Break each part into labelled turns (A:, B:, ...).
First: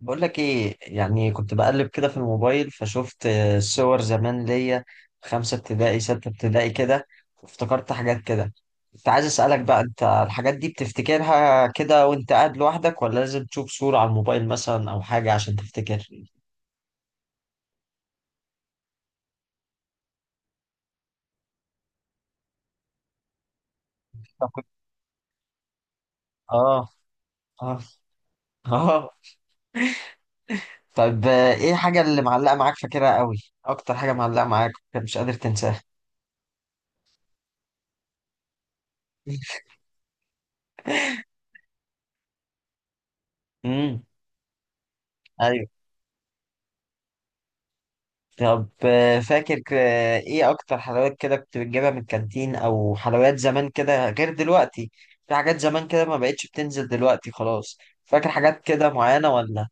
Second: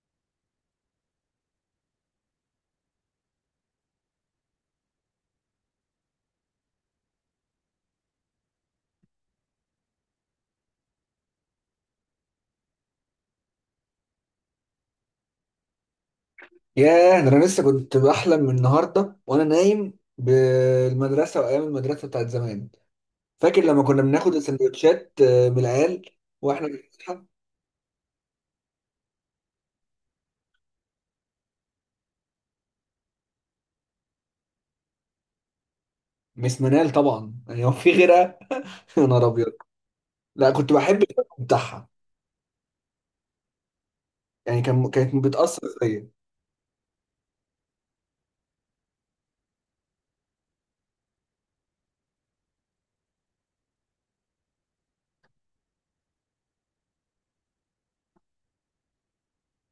A: بقول لك ايه؟ يعني كنت بقلب كده في الموبايل فشفت صور زمان ليا، خمسة ابتدائي ستة ابتدائي كده. وافتكرت حاجات كده. كنت عايز اسألك بقى، انت الحاجات دي بتفتكرها كده وانت قاعد لوحدك ولا لازم تشوف صورة على الموبايل مثلا او حاجة عشان تفتكر؟
B: ياه، ده انا لسه كنت بحلم من النهارده وانا نايم بالمدرسه وايام المدرسه بتاعت زمان. فاكر لما كنا بناخد
A: طب
B: السندوتشات من العيال واحنا
A: اه،
B: بنفتحها.
A: اه، اه، طب ايه الحاجة اللي معلقة معاك فاكرها قوي؟ اكتر حاجة معلقة معاك مش قادر تنساها؟
B: مس منال طبعا، يعني هو في غيرها. يا نهار ابيض. لا، كنت بحب الشكل بتاعها.
A: امم
B: يعني كانت بتاثر فيا.
A: طب آه، فاكر ك- آه، ايه اكتر حلويات كده كنت بتجيبها من الكانتين او حلويات زمان كده غير دلوقتي؟ في حاجات زمان كده ما بقتش بتنزل دلوقتي خلاص، فاكر حاجات كده معينة ولا؟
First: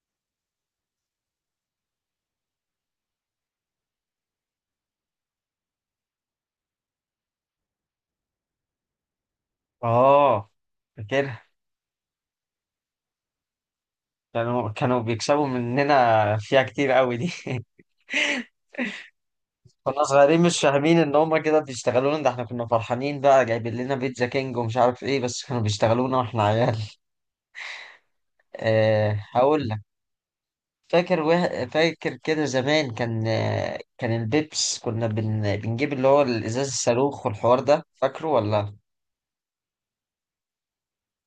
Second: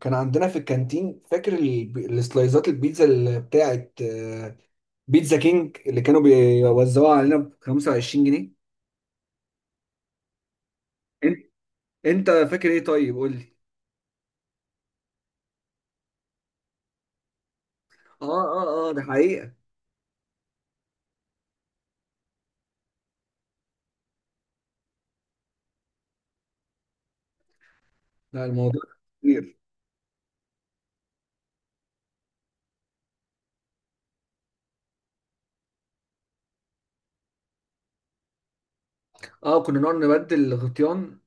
B: كان عندنا في الكانتين، فاكر السلايزات البيتزا اللي بتاعت بيتزا كينج اللي كانوا بيوزعوها علينا ب 25 جنيه.
A: اه، فاكرها.
B: انت انت فاكر ايه؟ طيب قول لي.
A: كانوا بيكسبوا مننا فيها كتير قوي دي.
B: اه اه اه، ده حقيقة.
A: كنا صغيرين مش فاهمين ان هما كده بيشتغلونا، ده احنا كنا فرحانين بقى، جايبين لنا بيتزا كينج ومش عارف ايه، بس كانوا بيشتغلونا واحنا عيال.
B: لا، الموضوع
A: أه
B: كبير.
A: هقول. فاكر كده زمان كان البيبس كنا بنجيب اللي هو الازاز الصاروخ، والحوار ده فاكره ولا؟
B: اه، كنا نقعد نبدل الغطيان.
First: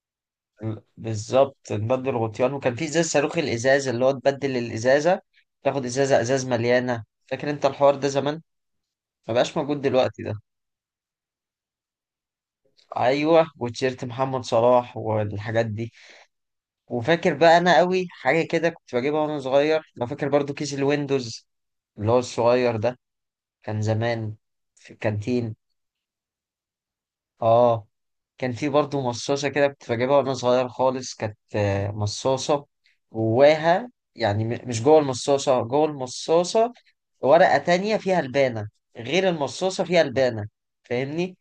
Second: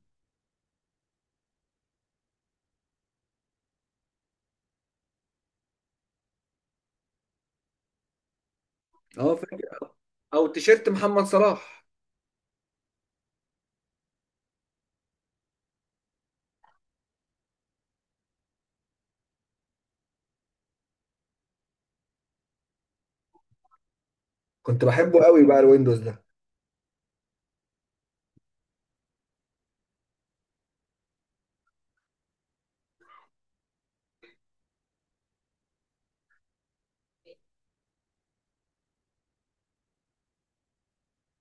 A: بالظبط، نبدل غطيان، وكان في ازاز صاروخ، الازاز اللي هو تبدل الازازه، تاخد ازازه ازاز مليانه، فاكر انت الحوار ده زمان؟ ما
B: اه، فاكر.
A: بقاش موجود دلوقتي ده.
B: او تيشيرت محمد صلاح.
A: ايوه، وتيشيرت محمد صلاح والحاجات دي. وفاكر بقى انا قوي حاجه كده كنت بجيبها وانا صغير، لو فاكر برضو، كيس الويندوز، اللي هو الصغير ده، كان زمان
B: كنت
A: في
B: بحبه قوي
A: الكانتين.
B: بقى الويندوز ده.
A: اه، كان في برضه مصاصة كده كنت بجيبها وانا صغير خالص، كانت مصاصة، جواها يعني مش جوه المصاصة، جوه المصاصة ورقة تانية فيها البانة، غير المصاصة فيها البانة. فاهمني؟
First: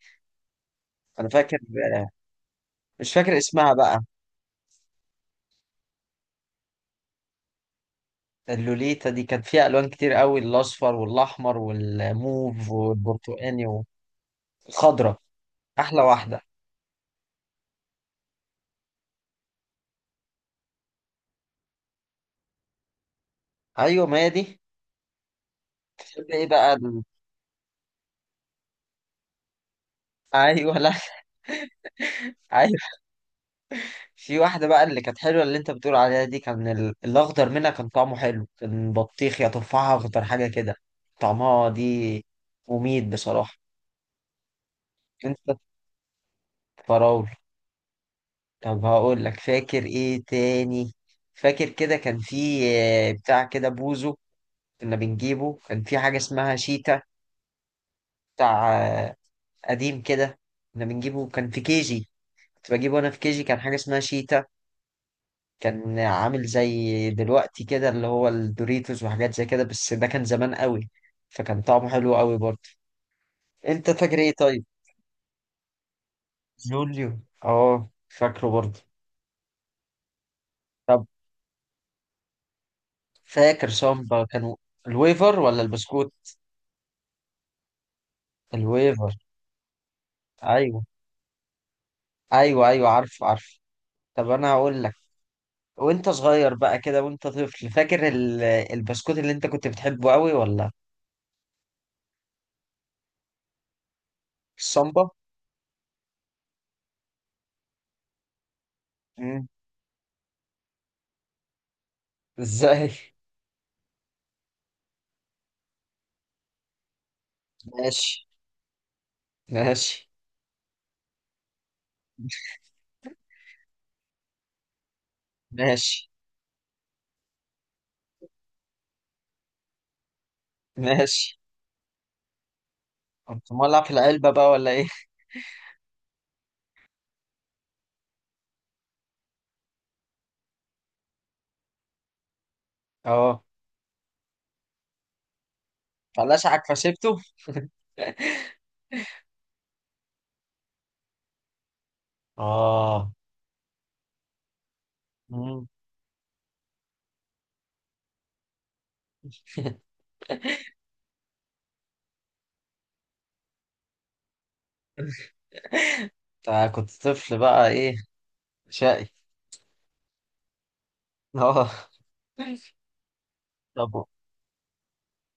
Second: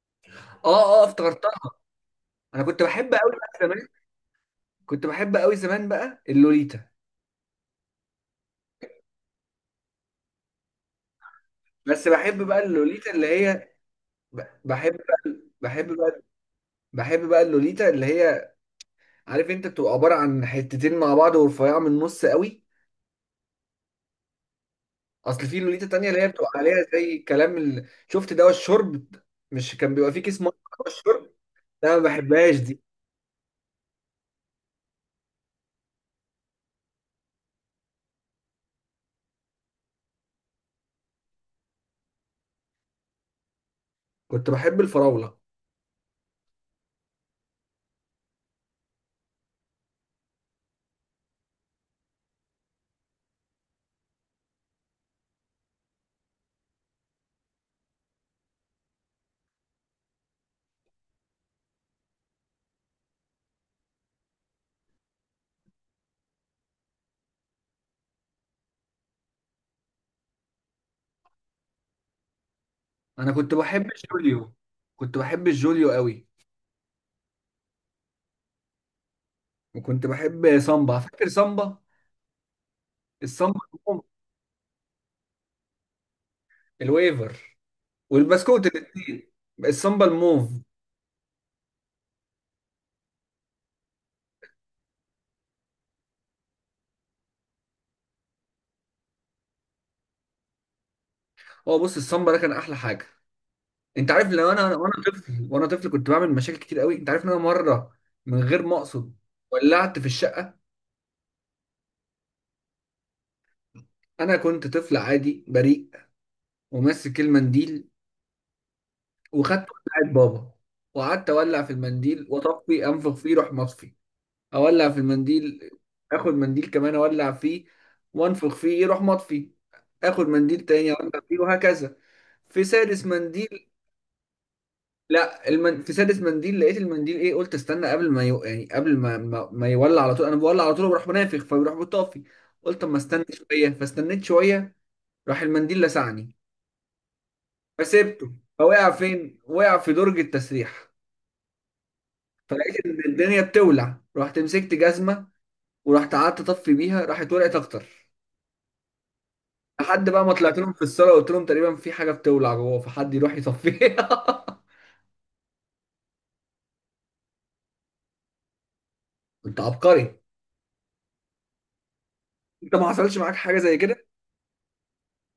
B: اه اه،
A: أنا
B: افتكرتها.
A: فاكر. آه،
B: انا كنت
A: مش
B: بحب قوي
A: فاكر
B: بقى
A: اسمها
B: زمان.
A: بقى.
B: كنت بحب قوي زمان بقى اللوليتا.
A: اللوليتا دي كانت فيها ألوان كتير قوي، الأصفر والأحمر
B: بس بحب بقى
A: والموف
B: اللوليتا اللي
A: والبرتقاني
B: هي، ب- بحب
A: والخضرة.
B: بقى بحب
A: أحلى
B: بقى
A: واحدة.
B: بحب بقى اللوليتا اللي هي، عارف انت بتبقى عباره عن حتتين مع بعض ورفيعه من النص قوي.
A: أيوة، ما هي دي.
B: اصل في لوليتا تانية اللي
A: بتحب
B: هي
A: إيه
B: بتبقى
A: بقى
B: عليها زي كلام شفت دواء الشرب؟ مش كان بيبقى فيه كيس ميه؟
A: أيوة؟
B: دواء
A: لا.
B: الشرب. لا، ما بحبهاش دي.
A: في واحدة بقى اللي كانت حلوة، اللي انت بتقول عليها دي، كان الأخضر منها كان طعمه حلو، كان بطيخ يا تفاحة أخضر حاجة كده. طعمها دي مميت بصراحة.
B: كنت بحب الفراولة.
A: انت فراولة. طب هقول لك، فاكر ايه تاني؟ فاكر كده كان في بتاع كده بوزو، كنا بنجيبه؟ كان في حاجة اسمها شيتا، بتاع آه، قديم كده، كنا بنجيبه. كان في كيجي، كنت بجيبه انا في كيجي، كان حاجة اسمها شيتا، كان عامل زي دلوقتي كده اللي هو الدوريتوس وحاجات زي كده، بس ده كان زمان قوي، فكان طعمه حلو قوي برضه.
B: أنا كنت بحب
A: انت فاكر ايه
B: الجوليو.
A: طيب؟
B: كنت بحب الجوليو قوي.
A: جوليو؟ اه، فاكره برضه.
B: وكنت بحب سامبا،
A: طب،
B: فاكر سامبا؟ السامبا
A: فاكر
B: الموف.
A: سامبا؟ كانوا الويفر ولا البسكوت؟
B: الويفر والبسكوت
A: الويفر.
B: الاتنين. السامبا الموف.
A: ايوه ايوه ايوه، عارف عارف. طب انا هقول لك، وانت صغير بقى كده وانت طفل، فاكر البسكوت اللي انت كنت بتحبه قوي ولا؟
B: هو بص، السامبا ده كان أحلى حاجة. أنت عارف لو أنا وأنا
A: السامبا.
B: طفل وأنا طفل كنت بعمل مشاكل كتير قوي. أنت عارف إن أنا مرة من غير ما أقصد
A: مم.
B: ولعت في الشقة.
A: ازاي؟
B: أنا كنت طفل عادي بريء وماسك المنديل
A: ماشي.
B: وخدت
A: ماشي.
B: بتاعت بابا وقعدت أولع في المنديل وأطفي، أنفخ فيه روح مطفي. اولع في المنديل،
A: ماشي.
B: اخد منديل كمان اولع فيه وانفخ فيه يروح مطفي. اخد منديل تاني اولع فيه
A: ماشي.
B: وهكذا. في سادس
A: قمت
B: منديل،
A: مولع في العلبة بقى ولا إيه؟
B: لا المن... في سادس منديل لقيت المنديل ايه، قلت استنى قبل ما يعني قبل ما يولع على طول. انا بولع على طول وبروح منافخ فبيروح مطفي. قلت اما استنى
A: اه.
B: شويه فاستنيت شويه. راح المنديل لسعني،
A: فلشعك فسيبته.
B: فسيبته. فوقع فين؟ وقع في درج التسريح. فلقيت ان
A: اه.
B: الدنيا بتولع، رحت مسكت جزمه
A: مم.
B: ورحت قعدت اطفي بيها، راحت ولعت اكتر. لحد بقى ما طلعت لهم في الصاله قلت لهم تقريبا في حاجه بتولع جوه، فحد يروح يصفيها.
A: أنت كنت طفل بقى إيه، شقي.
B: انت عبقري.
A: أه.
B: انت ما حصلش معاك حاجه زي كده؟
A: طب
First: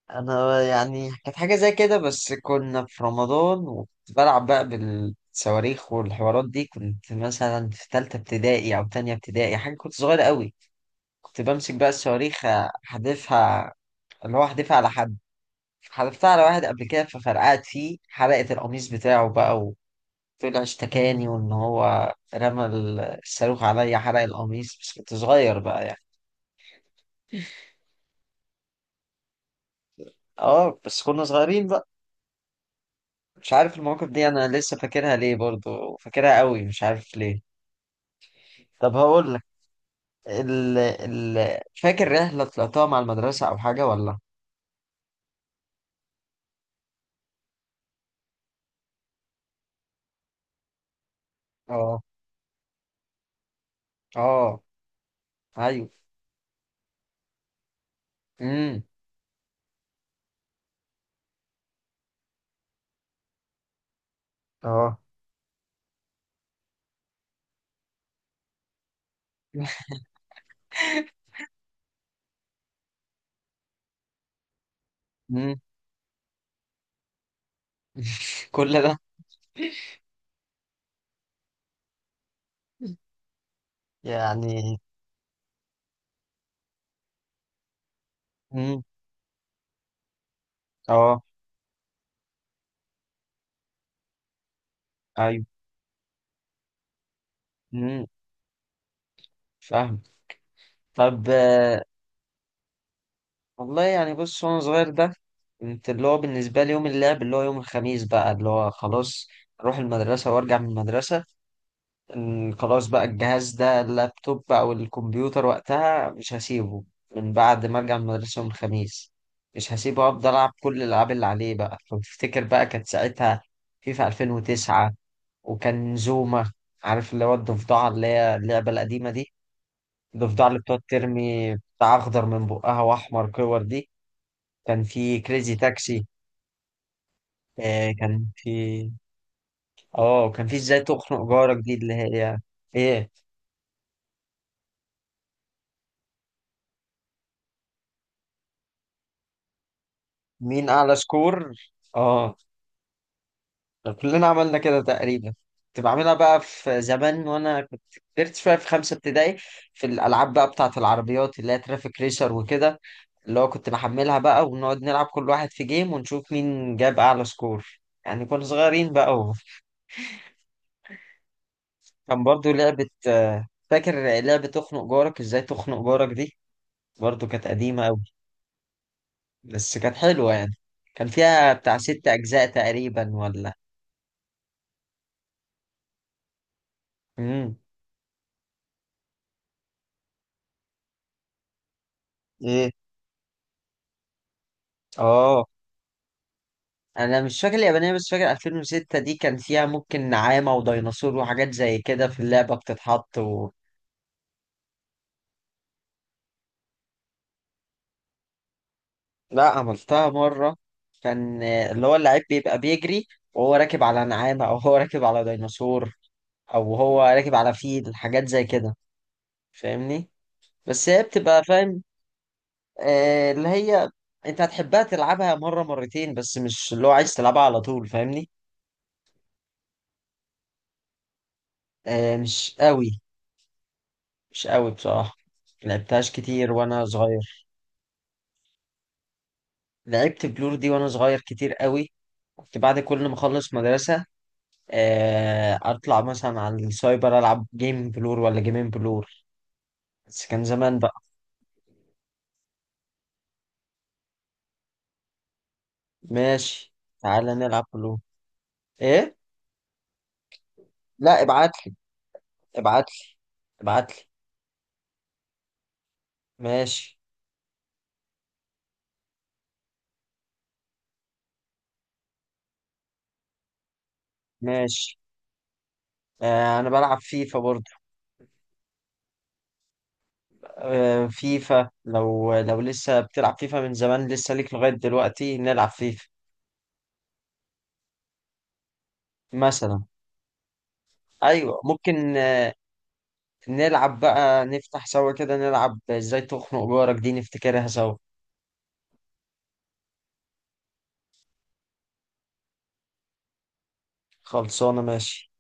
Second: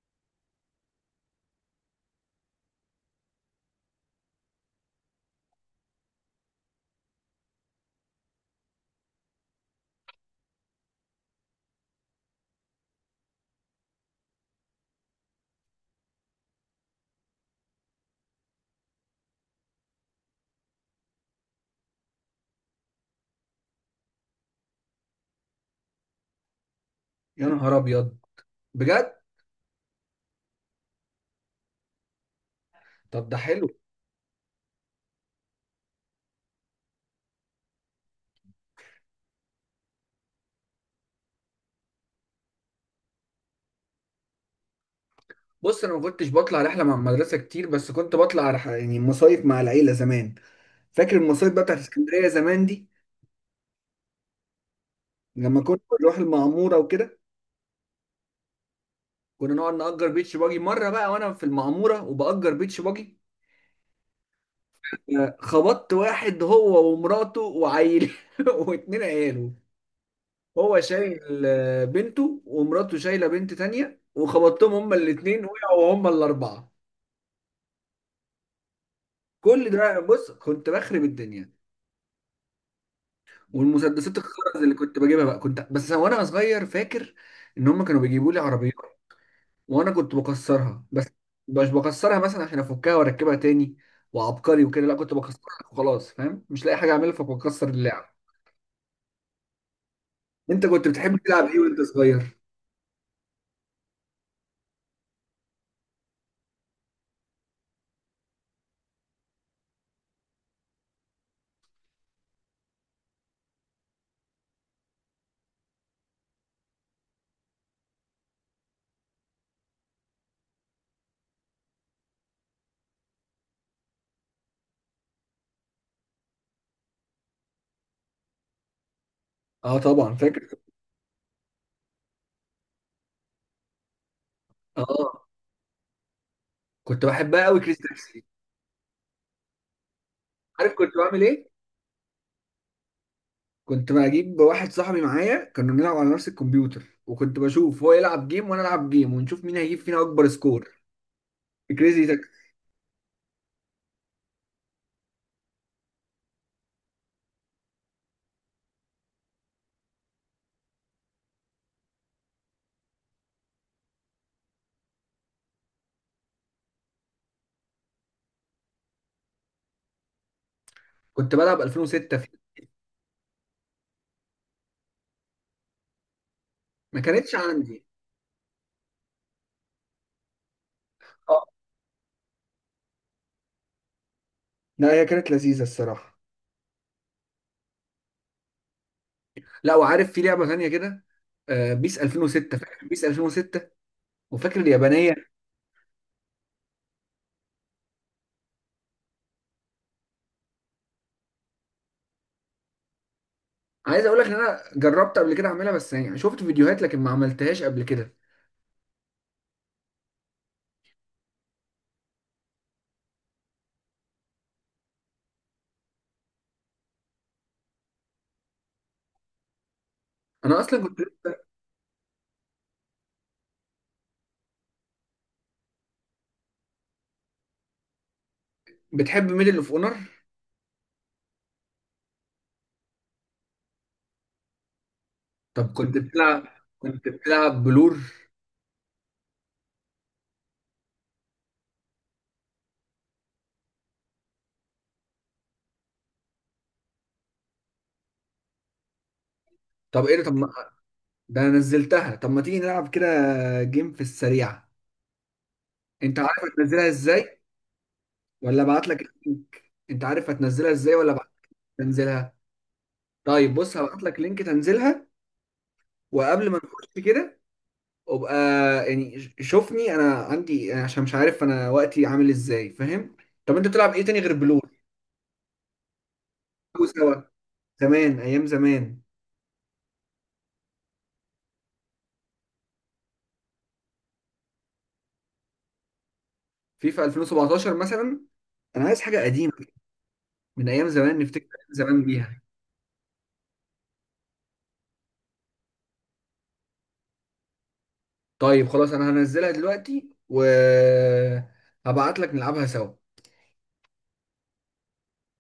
A: أنا يعني كانت حاجة زي كده، بس كنا في رمضان وكنت بلعب بقى بالصواريخ والحوارات دي، كنت مثلا في تالتة ابتدائي أو تانية ابتدائي حاجة، كنت صغير قوي. كنت بمسك بقى الصواريخ أحدفها، اللي هو أحدفها على حد. حدفتها على واحد قبل كده ففرقعت فيه، حرقت القميص بتاعه بقى. طلع اشتكاني، وان هو رمى الصاروخ عليا، حرق القميص، بس كنت صغير بقى يعني.
B: يا نهار ابيض، بجد.
A: اه، بس كنا صغيرين بقى.
B: طب ده
A: مش
B: حلو.
A: عارف المواقف دي انا لسه فاكرها ليه، برضو فاكرها قوي مش عارف ليه. طب هقول لك، فاكر رحلة طلعتها مع المدرسة او حاجة ولا؟
B: بص انا ما كنتش بطلع رحله مع المدرسه كتير، بس كنت بطلع يعني مصايف مع العيله زمان. فاكر المصايف بقى بتاعت
A: اه.
B: اسكندريه زمان دي،
A: اه.
B: لما كنا
A: ايوه.
B: بنروح المعموره وكده؟
A: امم.
B: كنا نقعد نأجر بيتش باجي، مره بقى وانا في المعموره وبأجر بيتش باجي،
A: اه.
B: خبطت واحد هو ومراته وعيل. واتنين عياله. هو شايل بنته ومراته شايله بنت تانية وخبطتهم هما الاثنين
A: امم.
B: وقعوا هما الاربعه.
A: كل ده؟
B: كل ده، بص كنت بخرب الدنيا. والمسدسات الخرز اللي
A: يعني.
B: كنت بجيبها بقى، كنت بس وانا صغير، فاكر ان هما كانوا بيجيبوا لي عربيات
A: امم.
B: وانا كنت بكسرها بس.
A: اه.
B: مش بكسرها مثلا عشان افكها واركبها تاني وعبقري وكده، لا كنت
A: ايوه.
B: بكسرها وخلاص، فاهم؟ مش لاقي حاجه اعملها فبكسر
A: امم.
B: اللعب.
A: فاهم.
B: انت كنت بتحب
A: طب،
B: تلعب ايه وانت صغير؟
A: والله يعني بص، وانا صغير ده كنت اللي هو بالنسبة لي يوم اللعب اللي هو يوم الخميس بقى، اللي هو خلاص اروح المدرسة وارجع من المدرسة، إن خلاص بقى الجهاز ده، اللابتوب او الكمبيوتر وقتها، مش هسيبه. من بعد ما ارجع من المدرسة يوم الخميس، مش هسيبه، افضل العب كل الالعاب اللي عليه بقى. لو تفتكر بقى، كانت ساعتها فيفا 2009، وكان زوما، عارف اللي هو الضفدعة، اللي هي اللعبة القديمة دي،
B: اه طبعا
A: الضفدعة
B: فاكر.
A: اللي بتقعد ترمي بتاع اخضر من بقها واحمر كور دي، كان في
B: اه
A: كريزي تاكسي،
B: كنت بحبها قوي كريس
A: آه
B: تاكسي.
A: كان في اه وكان في
B: عارف
A: ازاي
B: كنت بعمل
A: تخنق
B: ايه؟
A: جارك دي، اللي هي. ايه؟
B: كنت بجيب واحد صاحبي معايا كنا بنلعب على نفس الكمبيوتر، وكنت بشوف هو يلعب جيم وانا العب جيم ونشوف مين هيجيب فينا اكبر سكور.
A: مين اعلى سكور.
B: كريزي تاكس.
A: اه، كلنا عملنا كده تقريبا. كنت بعملها بقى في زمان وانا كنت كبرت شويه، في خمسه ابتدائي، في الالعاب بقى بتاعه العربيات، اللي هي ترافيك ريسر وكده، اللي هو كنت بحملها بقى، ونقعد نلعب كل واحد في جيم، ونشوف مين جاب اعلى سكور، يعني كنا صغيرين بقى.
B: كنت بلعب 2006
A: وكان
B: فيه.
A: برضو لعبه فاكر لعبه تخنق جارك، ازاي تخنق جارك دي؟
B: ما
A: برضو
B: كانتش
A: كانت
B: عندي.
A: قديمه، بس كانت حلوة يعني. كان
B: اه،
A: فيها بتاع ست أجزاء تقريبا ولا؟
B: لا هي كانت لذيذة الصراحة.
A: امم.
B: لا، وعارف في لعبة تانية كده، بيس 2006،
A: ايه؟
B: فاكر بيس 2006؟ وفاكر اليابانية؟
A: اه. أنا مش فاكر اليابانية، بس فاكر 2006 دي كان فيها ممكن نعامة وديناصور وحاجات زي كده في اللعبة بتتحط.
B: عايز اقول لك ان انا جربت قبل كده اعملها، بس يعني شفت فيديوهات لكن ما عملتهاش قبل كده.
A: لا، عملتها مرة. كان اللي هو اللعيب بيبقى بيجري وهو راكب على نعامة، أو هو راكب على ديناصور، أو هو راكب على فيل، حاجات زي كده، فاهمني؟
B: انا اصلا
A: بس
B: كنت.
A: هي بتبقى، فاهم، اللي هي انت هتحبها تلعبها مرة مرتين، بس مش اللي هو عايز تلعبها على طول، فاهمني؟
B: بتحب ميدل اوف اونر؟
A: مش قوي. مش قوي بصراحة.
B: طب كنت
A: لعبتهاش
B: بتلعب.
A: كتير وانا
B: كنت
A: صغير.
B: بتلعب بلور؟
A: لعبت بلور دي وانا صغير كتير قوي. كنت بعد كل ما اخلص مدرسة اطلع مثلا على السايبر، العب جيم بلور ولا جيمين بلور،
B: طب ايه ده؟
A: بس كان
B: طب،
A: زمان بقى.
B: ده انا نزلتها. طب ما تيجي نلعب كده جيم في السريع؟ انت عارف
A: ماشي،
B: هتنزلها
A: تعالى
B: ازاي
A: نلعب بلور.
B: ولا ابعت لك
A: ايه؟
B: اللينك؟ انت عارف هتنزلها ازاي ولا
A: لا،
B: ابعت لك
A: ابعتلي.
B: تنزلها؟
A: ابعتلي.
B: طيب بص، هبعت
A: ابعتلي.
B: لك لينك تنزلها. وقبل ما
A: ماشي.
B: نخش كده ابقى، يعني شوفني انا عندي يعني، عشان مش عارف انا وقتي عامل ازاي، فاهم؟ طب انت بتلعب ايه تاني غير بلور؟
A: ماشي. انا
B: أو
A: بلعب
B: سوا
A: فيفا برضه.
B: زمان، ايام زمان.
A: فيفا؟ لو لسه بتلعب فيفا من زمان لسه ليك لغاية دلوقتي، نلعب فيفا
B: فيفا 2017 مثلا، انا عايز حاجه قديمه
A: مثلا.
B: من ايام زمان نفتكر
A: ايوه
B: أيام زمان
A: ممكن.
B: بيها.
A: نلعب بقى، نفتح سوا كده نلعب ازاي تخنق جارك دي، نفتكرها سوا.
B: طيب خلاص، انا هنزلها دلوقتي و هبعت لك نلعبها سوا.
A: خلصانة، ماشي.